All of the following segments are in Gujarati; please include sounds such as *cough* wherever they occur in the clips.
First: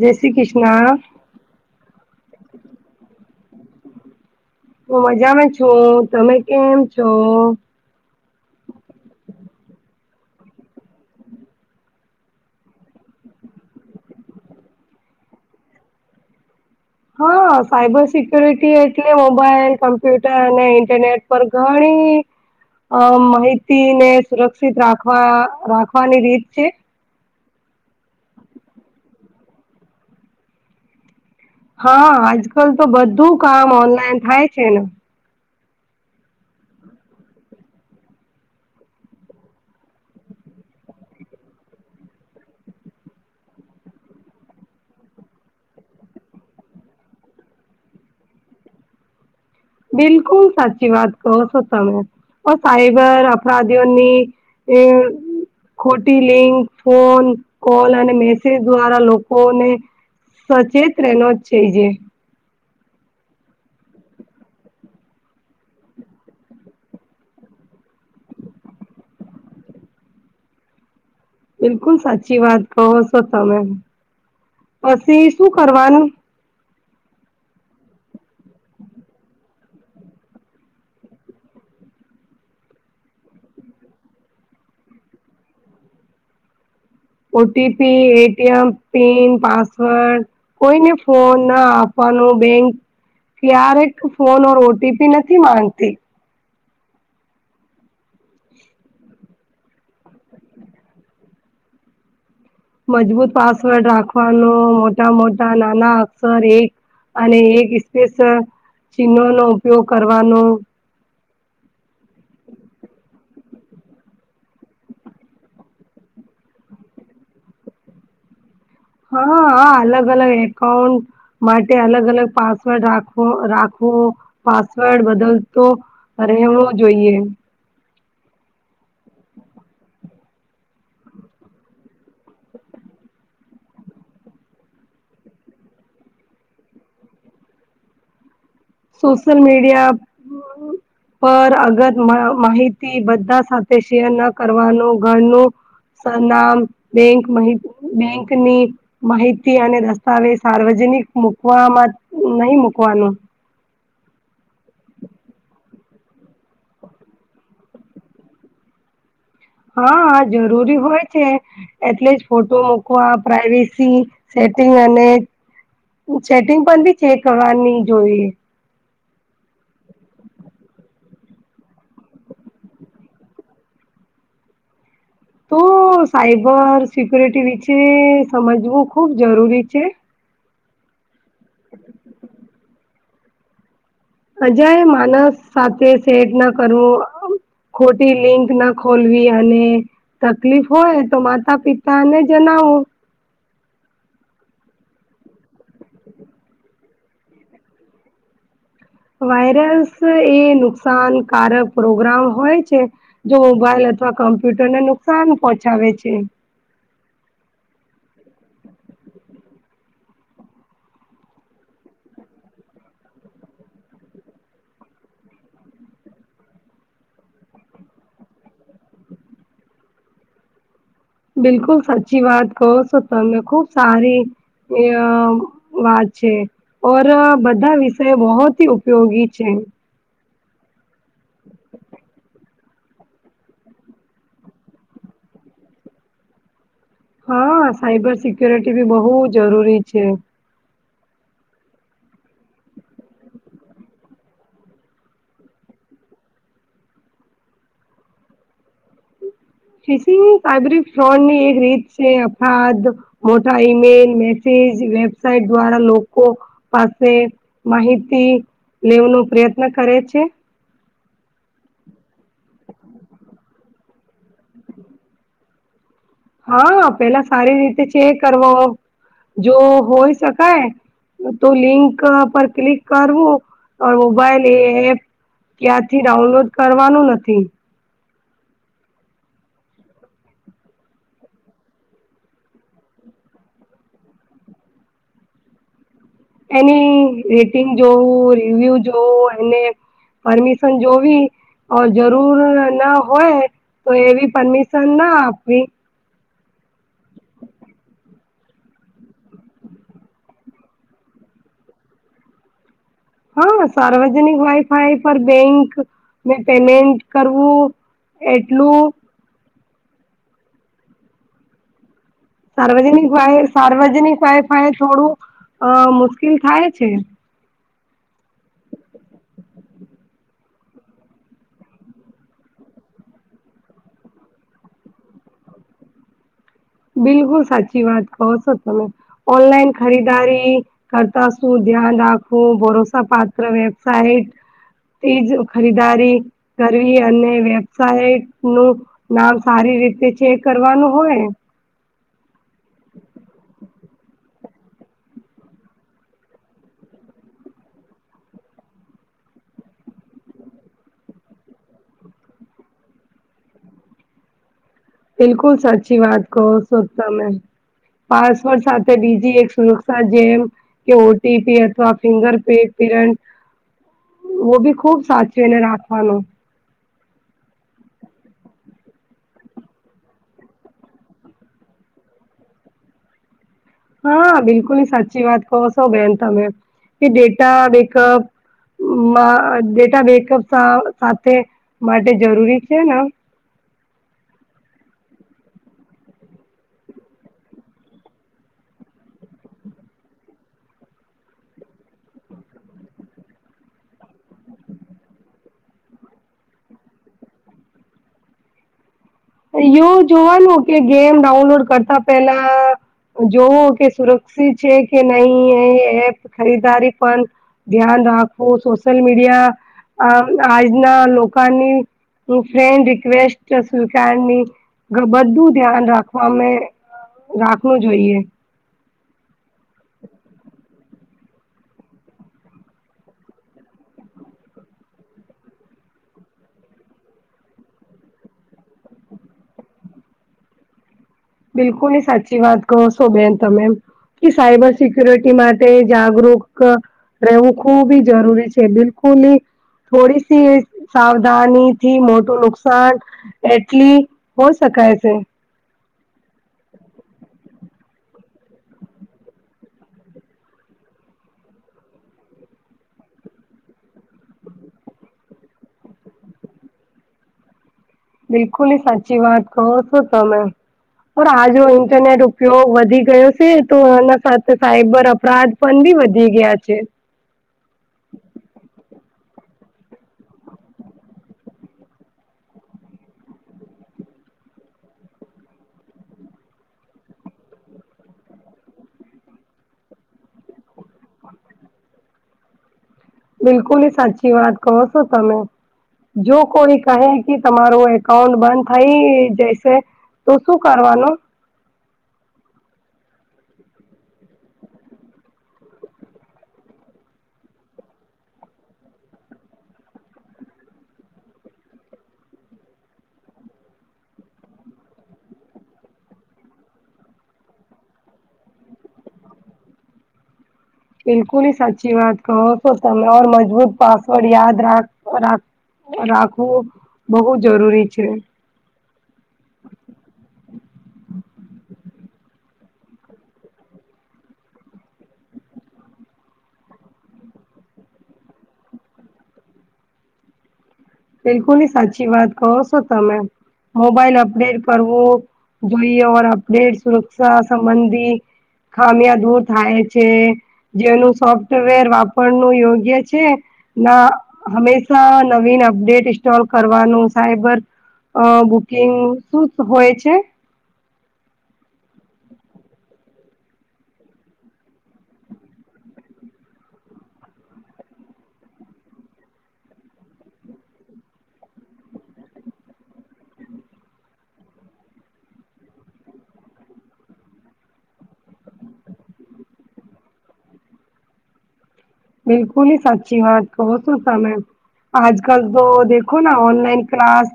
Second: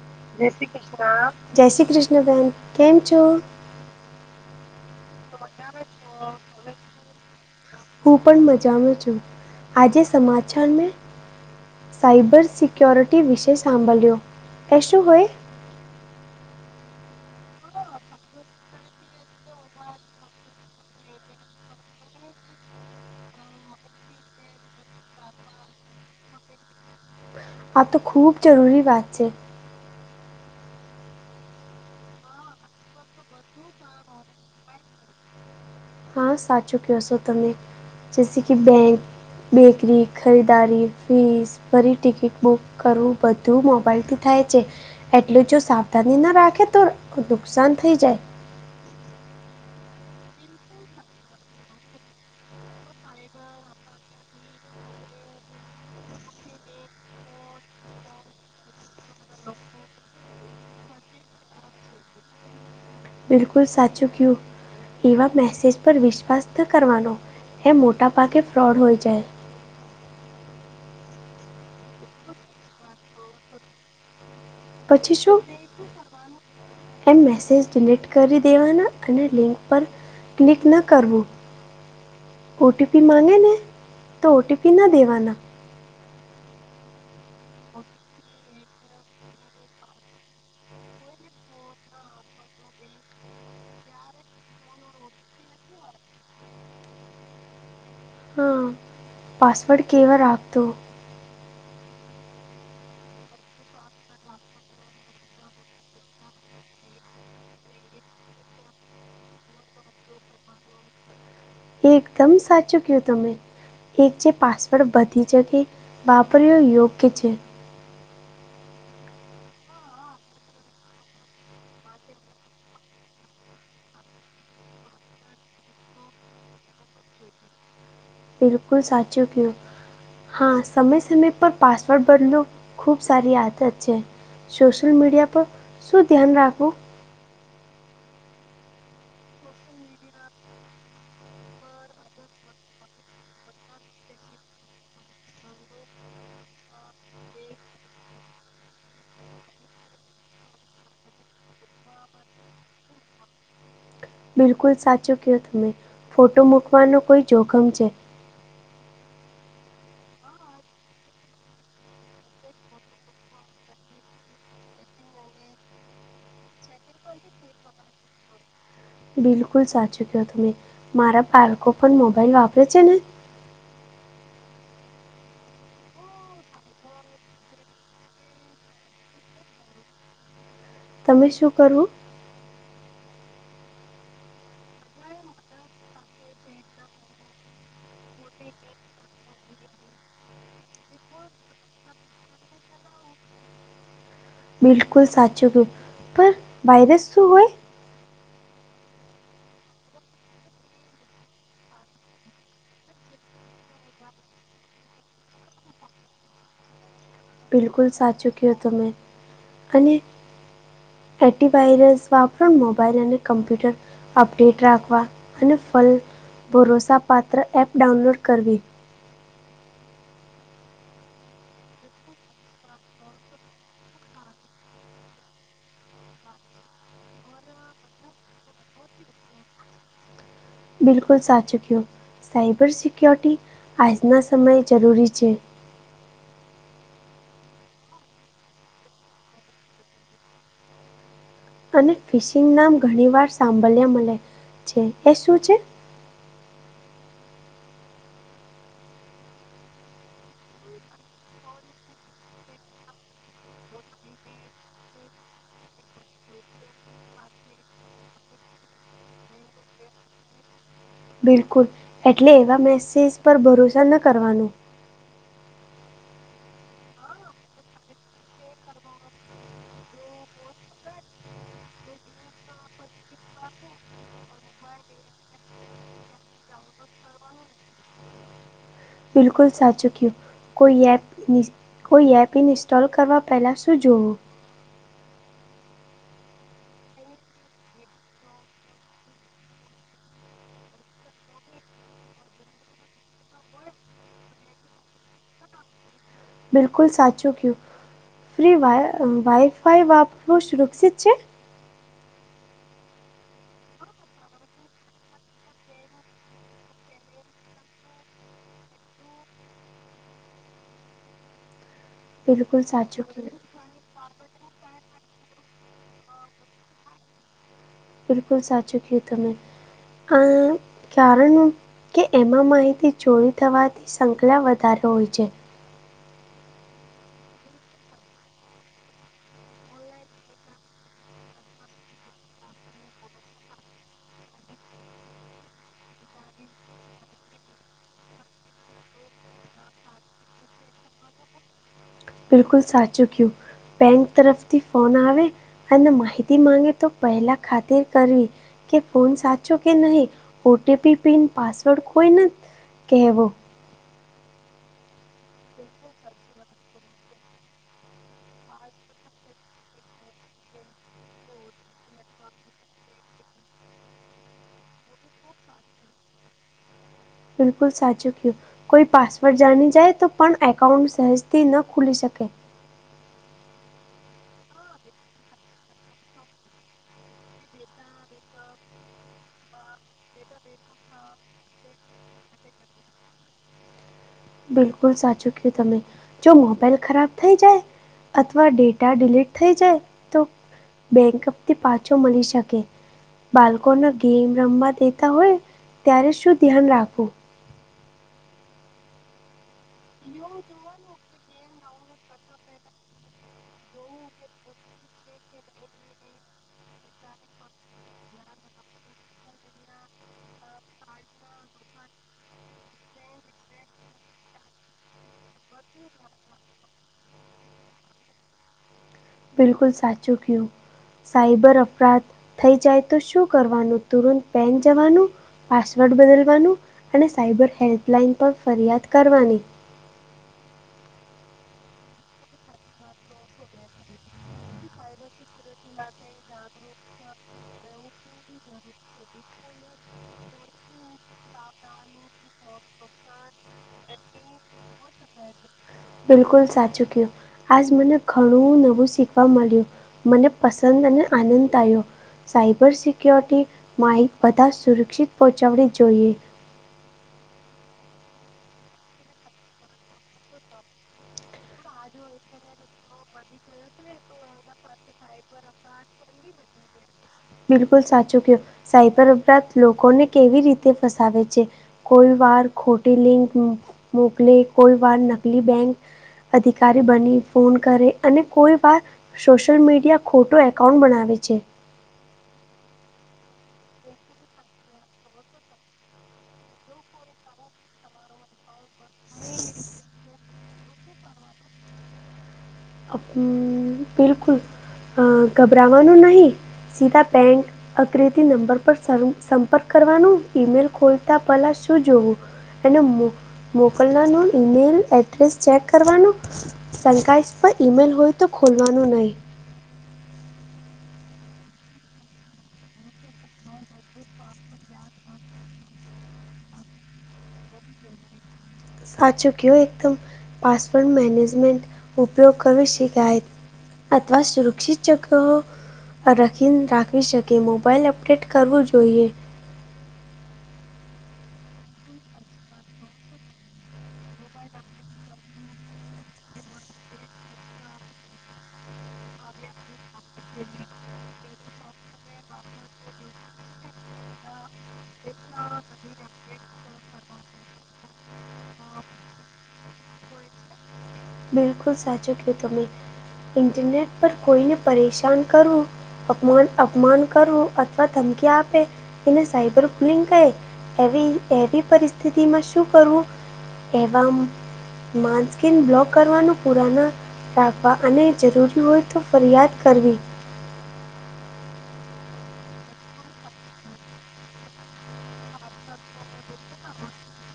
જય શ્રી કૃષ્ણ. જય શ્રી કૃષ્ણબહેન કેમ છો. હું મજામાં છું તમે કેમ છો. હું પણ મજામાં છું આજે સમાચાર મે સાયબર સિક્ય્યોરિટી વિશે સાંભળ્યો કશું હોય. હા સાયબર સિક્ય્યોરિટી એટલે મોબાઈલ કમ્પ્યુટર અને ઇન્ટરનેટ. પર ઘણી અ માહિતીને સુરક્ષિત રાખવા રાખવાની રીત છે, આ તો ખૂબ જરૂરી વાત છે, હા આજ કલ તો બધું કામ ઓનલાઈન થાય છે, ને હા સાચું કશો તમે જસે કે બેંક. બેકરી ખરીદારી ફીસ ફરી ટિકિટ બુક કરવું બધું મોબાઈલથી થાય છે, એટલેું જો સાવધાની ન રાખે તો નુકસાન થઈ જાય. બિલકુલ સાચી વાત કહો છો તમે ઓ સાઈબર અપરાધીઓની એ *unintelligible* ખોટી લિંક ફોન કોલ અને મેસેજ દ્વારા લોકોને સચેત રહે ન જ છે, જે બિલકુલ સાચું ક્ય્યું. એવા મેસેજ પર વિશ્વાસ ન કરવાનો એ મોટાભાગે ફ્રોડ હોય જાય. બિલકુલ સાચી વાત કહો છો તમે. પછી શું. એમ મેસેજ ડિલેક્ટ કરી દેવાના અને લિંક પર ક્લિક ન કરવું. ઓટી પી માગે ને તો ઓટી પી ના દેવાના ઓટીપી એટીએમ પન પાસવર્ડ કોઈને ફોન ના આપવાનો બેંક ક્યારેક ફોન ર ઓટીપી નથી માંગતી. હા. પાસવર્ડ કેવા રાખતો. મજબૂત પાસવર્ડ રાખવાનો મોટા મોટા ના અક્ષર એક અને એક સ્પેસ ચિહનો નો ઉપયોગ કરવાનો. એ એકદમ સાચું કયું તમે. એક જે પાસવર્ડ બધી જગ વાપર્યું યોગ્ય છે, હા અલગ અલગ એકકાઉંન્ટ માટે અલગ અલગ પાસવર્ડ રાખવ રાખવો પાસવર્ડ બદલતો અરે એમું જોઈએ. બિલકુલ સાચું કહો. હા સમય સમય પર પાસવર્ડ બદલોું ખૂબ સારી આદત છે, સોશિલ મીડિયા પર શું ધ્યાન રાખવું. સોશલ મીડિયા પર અગત માહિતી બધા સાથે શેર ન કરવાનું ઘનું સર નામ બેંકહિત બેંકની માહિતી અને દસ્તાવેજ સાર્વજનિક મૂકવામાં નહી મૂકવાનું. બિલકુલ સાચું કહો તમે ફોટો મૂકવાનું કોઈ જોખમ છે, હા જરૂરી હોય તે. એટલે જ ફોટો મુકવા પ્રાઈવેસી સેટિંગ અને સેટિંગ પણ બી ચેક કરવાની જોઈએ. બિલકુલ સાચું કહો તમે મારા બાળકો પણ મોબાઈલ વાપરે છે, ને તો સાયબર સિક્યોરિટી વિશે સમજવું ખૂબ જરૂરી છે, તમે શું કરવું *inaudible* અજય માનસ સાથે સેટ ન કરવું ખોટી લિંક ના ખોલવી અને તકલીફ હોય તો માતા પિતા ને જનાવો બિલકુલ સાચું ગયું પણ વાયરસ શું હોય વાયરસ એ નુકસાનકારક પ્રોગ્રામ હોય છે, જો મોબાઈલ અથવા કમ્પ્યુટરને નુકસાન પહોંચાવે છે બિલકુલ સાચું કયો તમેં અને એન્ટીવાયરસ વાપરણ મોબાઈલ અને કમ્પ્યુટર અપડેટ રાખવા અને ફલ ભરોસા પાત્ર એપ ડાઉનલોડ કરવી બિલકુલ સાચી વાત કહો છો તમે ખુબ સારી એ વાત છે ઓર બધા વિષય બહોત ઉપયોગી છે બિલકુલ સાચું કિયો સાયબર સિક્યોરિટી આજના સમયે જરૂરી છે હા સાઈબર સિક્ય્યોરીટી ભી બહુ જરૂરી છે અને ફિશિંગ નામ ઘણી વાર સાંભળ્યા મળે છે એ શું છે ફિશિંગ સાબરી ફ્રોન ની એક રીત છે અફાદ મોટા ઈમેલ મેસેજ વેબસાઇટ દ્વારા લોકો પાસે માહિતી લેવનો પ્રયત્ન કરે છે બિલકુલ એટલે એવા મેસેજ પર ભરોસા ન કરવાનું હા પેલા સારી રીતે ચેક કરવો જો હોય શકાય તો લિંક પર ક્લિક કરવું મોબાઈલ એ એપ ક્યાંથી ડાઉનલોડ કરવાનું નથી બિલકુલ સાચું કહ્યું કોઈ એપ કોઈ એપ ઇન્સ્ટોલ કરવા પહેલાં શું જુઓ એની રેટિંગ જોવું રિવ્યુ જોવું એને પરમિશન જોવી ઓર જરૂર ના હોય તો એવી પરમિશન ના આપવી બિલકુલ સાચું કીધુ ફ્રી વા વાઇ ફાઈ વાપરુ સુરક્ષિત છે હા સાર્વજનિક વાઈફાઈ પર બેંક મે પેમેન્ટ કરવું એટલું બિલકુલ સાચું સાર્વજનિક કયું વાય સાર્વજનિક વાયફાય એ થોડું અ મુશ્કેલ થાય છે બિલકુલ સાચુ કીધુ તમે અ કરણ કે એમાં માહિતી ચોરી થવાથી સંખલા વધારે હોય છે બિલકુલ સાચી વાત કહો છો તમે ઓનલાઈન ખરીદારી કરતા શું ધ્યાન રાખવું ભરોસા પાત્ર વેબસાઇટ તેજ ખરીદારી કરવી અને વેબસાયટ નું નામ સારી રીતે છે કરવાનું હોય બિલકુલ સાચું કીધુ બેંક તરફથી ફોન આવે અને માહિતી માગે તો પહેલાં ખાત્રી કરવી કે ફોન સાચો કે નહી ઓટીપી પિન પાસવર્ડ કોઈને કહેવો બિલકુલ સાચી વાત કહો છો તમેં પાસવોર્ટ સાથે બીજી એક સુરક્ષા જેમ કે ઓ ટીપી અથવા ફિંગર પ્રિ પ્રિન્ટ ઓ બી ખુબ સાચવી ને રાખવાનું બિલકુલ સાચું કીધું કોઈ પાસવર્ડ જાણી જાય તો પણ એકાઉન્ટ સહેજથી ન ખુલી શકે હા બિલકુલ ની સાચી વાત કહો સો બેન તમે કે ડેટા બેકઅપ મા ડેટા બેકઅપ સ સાથે માટે જરૂરી છે ના બિલકુલ સાચું કીધુ તમે, જો મોબાઈલ ખરાબ થઈ જાય અથવા ડેટા ડિલીટ થઈ જાય, તો બેંક અપ થી પાછો મળી શકે. બાળકોના ગેમ રમવા દેતા હોય, ત્યારે શું ધ્યાન રાખવું એવ જોવાનું કે ગેમ ડાઉનલોડ કરતા પેલા. જોવો કે સુરક્ષિત છે કે નહી એ એ ખરીદારી પણ. ધ્યાન રાખવું સોશિયલ મીડિયા આ આજના લોકની ફ્રેન્ડ રિક્વેસ્ટ ની બધું ધ્યાન રાખવામે રાખવું જોઈએ. બિલકુલ સાચું કું, સાઈબર અફરાધ થઈ જાય તો શું કરવાનું તુરંત પહેન જવાનું પાસવર્ડ બદલવાનું અને સાયબર હેલ્પલાઇન પણ ફરિયાદ કરવાની. બિલકુલ ની સાચી વાત કહો છો બેન તમે. કે સાયબર સિક્ય્યોરિટી માટે જાગૃક રહેવું ખૂબ જરૂરી છે બિલકુલ ની થોડી સી સાવધાની થી મોટું નુકસાન એટલી હો શકાય છે. બિલકુલ સાચુંક્યું. આજ મને ઘણું નવું શીખવા મળ્યું મને પસંદ અને આનંદ આવ્યો. સાયબર સિક્યોરિટી માઇ બધા સુરક્ષિત પહોંચાડવી જોઈએ. બિલકુલ ની સાચી વાત કહો શું તમે. પણ આ જો ઇન્ટરનેટ ઉપયોગ વધી ગયો છે તો એના સાથે સાઈબર અપરાધ ફન બી વધી ગયા છે. બિલકુલ સાચું કયો સાયબર અપરાધ લોકોને કેવી રીતે ફસાવે છે. કોઈ વાર ખોટી લિંક મોકલે કોઈ વાર નકલી બેંક અધિકારી બની ફોન કરે અને કોઈ વાર સોશિયલ મીડિયા ખોટો એકાઉન્ટ બનાવે છે. બિલકુલ સાચી વાત કહો છો તમે. જો કોઈ કહે કે તમારું એકાઉન્ટ બંધ થઈ જશે તો શું કરવાનું. અ બિલકુલ. અ, ગભરાવાનું નહીં સીધા બેંક અગ્રે નંબર પર સંપર્ક કરવાનું ઈમેલ ખોલતા પહેલા શું જોવું. અને મો મોકલનાર ન ઈમેલ એડ્રેસ ચેક કરવાનો. શંકાસ્ પર ઈમેલ હોય તો ખોલવાનું નહી. બિલકુલ સાચી વાત કહો છો તમેર મજબૂત પાસવર્ડ યાદ રાખ રાખ રાખવું બહુ જરૂરી છે. સાચું કું એકદમ પાસવર્ડ મેનેજમેન્ટ ઉપયોગ કરવી શકાય. અથવા સુરક્ષિત જગ રાખીને રાખવી શકીએ મોબાઈલ અપડેટ કરવું જોઈએ બિલકુલ ની સાચી વાત કહો છો તમે મોબાઈલ અપડેટ કરવું જોઈએર અપડેટ સુરક્ષા સંબંધી ખામિયા દૂર થાય છે. જેનું સોફ્ટવેર વાપરનું યોગ્ય છે. ના હમેશા નવીન ડેટ ઇન્સ્ટોલ કરવાનું સાયબર બુકિંગ શું હોય છે. બિલકુલ સાચો ક તમે ઇન્ટરનેટ પર કોઈને પરેશાન કરો. અપમાન અપમાન કરવું અથવા ધમકી આપે તેને સાયબર ફુલિંગ કહે. એવી એવી પરિસ્થિતિ માં શું કરવું? એ સ્કીન બ્લોક કરવાનું. પુરાના રાખવા અને જરૂરી હોય તો ફરિયાદ કરવી બિલકુલી સાચી વાત કહો છું સમે આજ કલ તો દેખો ના ઓનલાઈન ક્લાસ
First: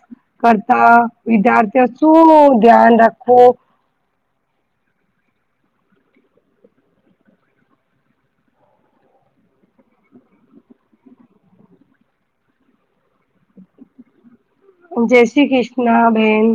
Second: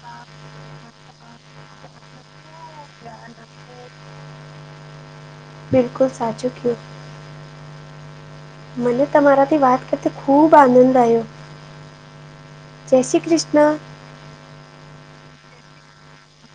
કરતા વિદ્યાર્થીઓ શું ધ્યાન રાખવું બિલકુલ સાચું કો મને તમારાથી વાત કરતા ખૂબ આનંદ આયો જય શ્રી કૃષ્ણ જય શ્રી કૃષ્ણ બેહેન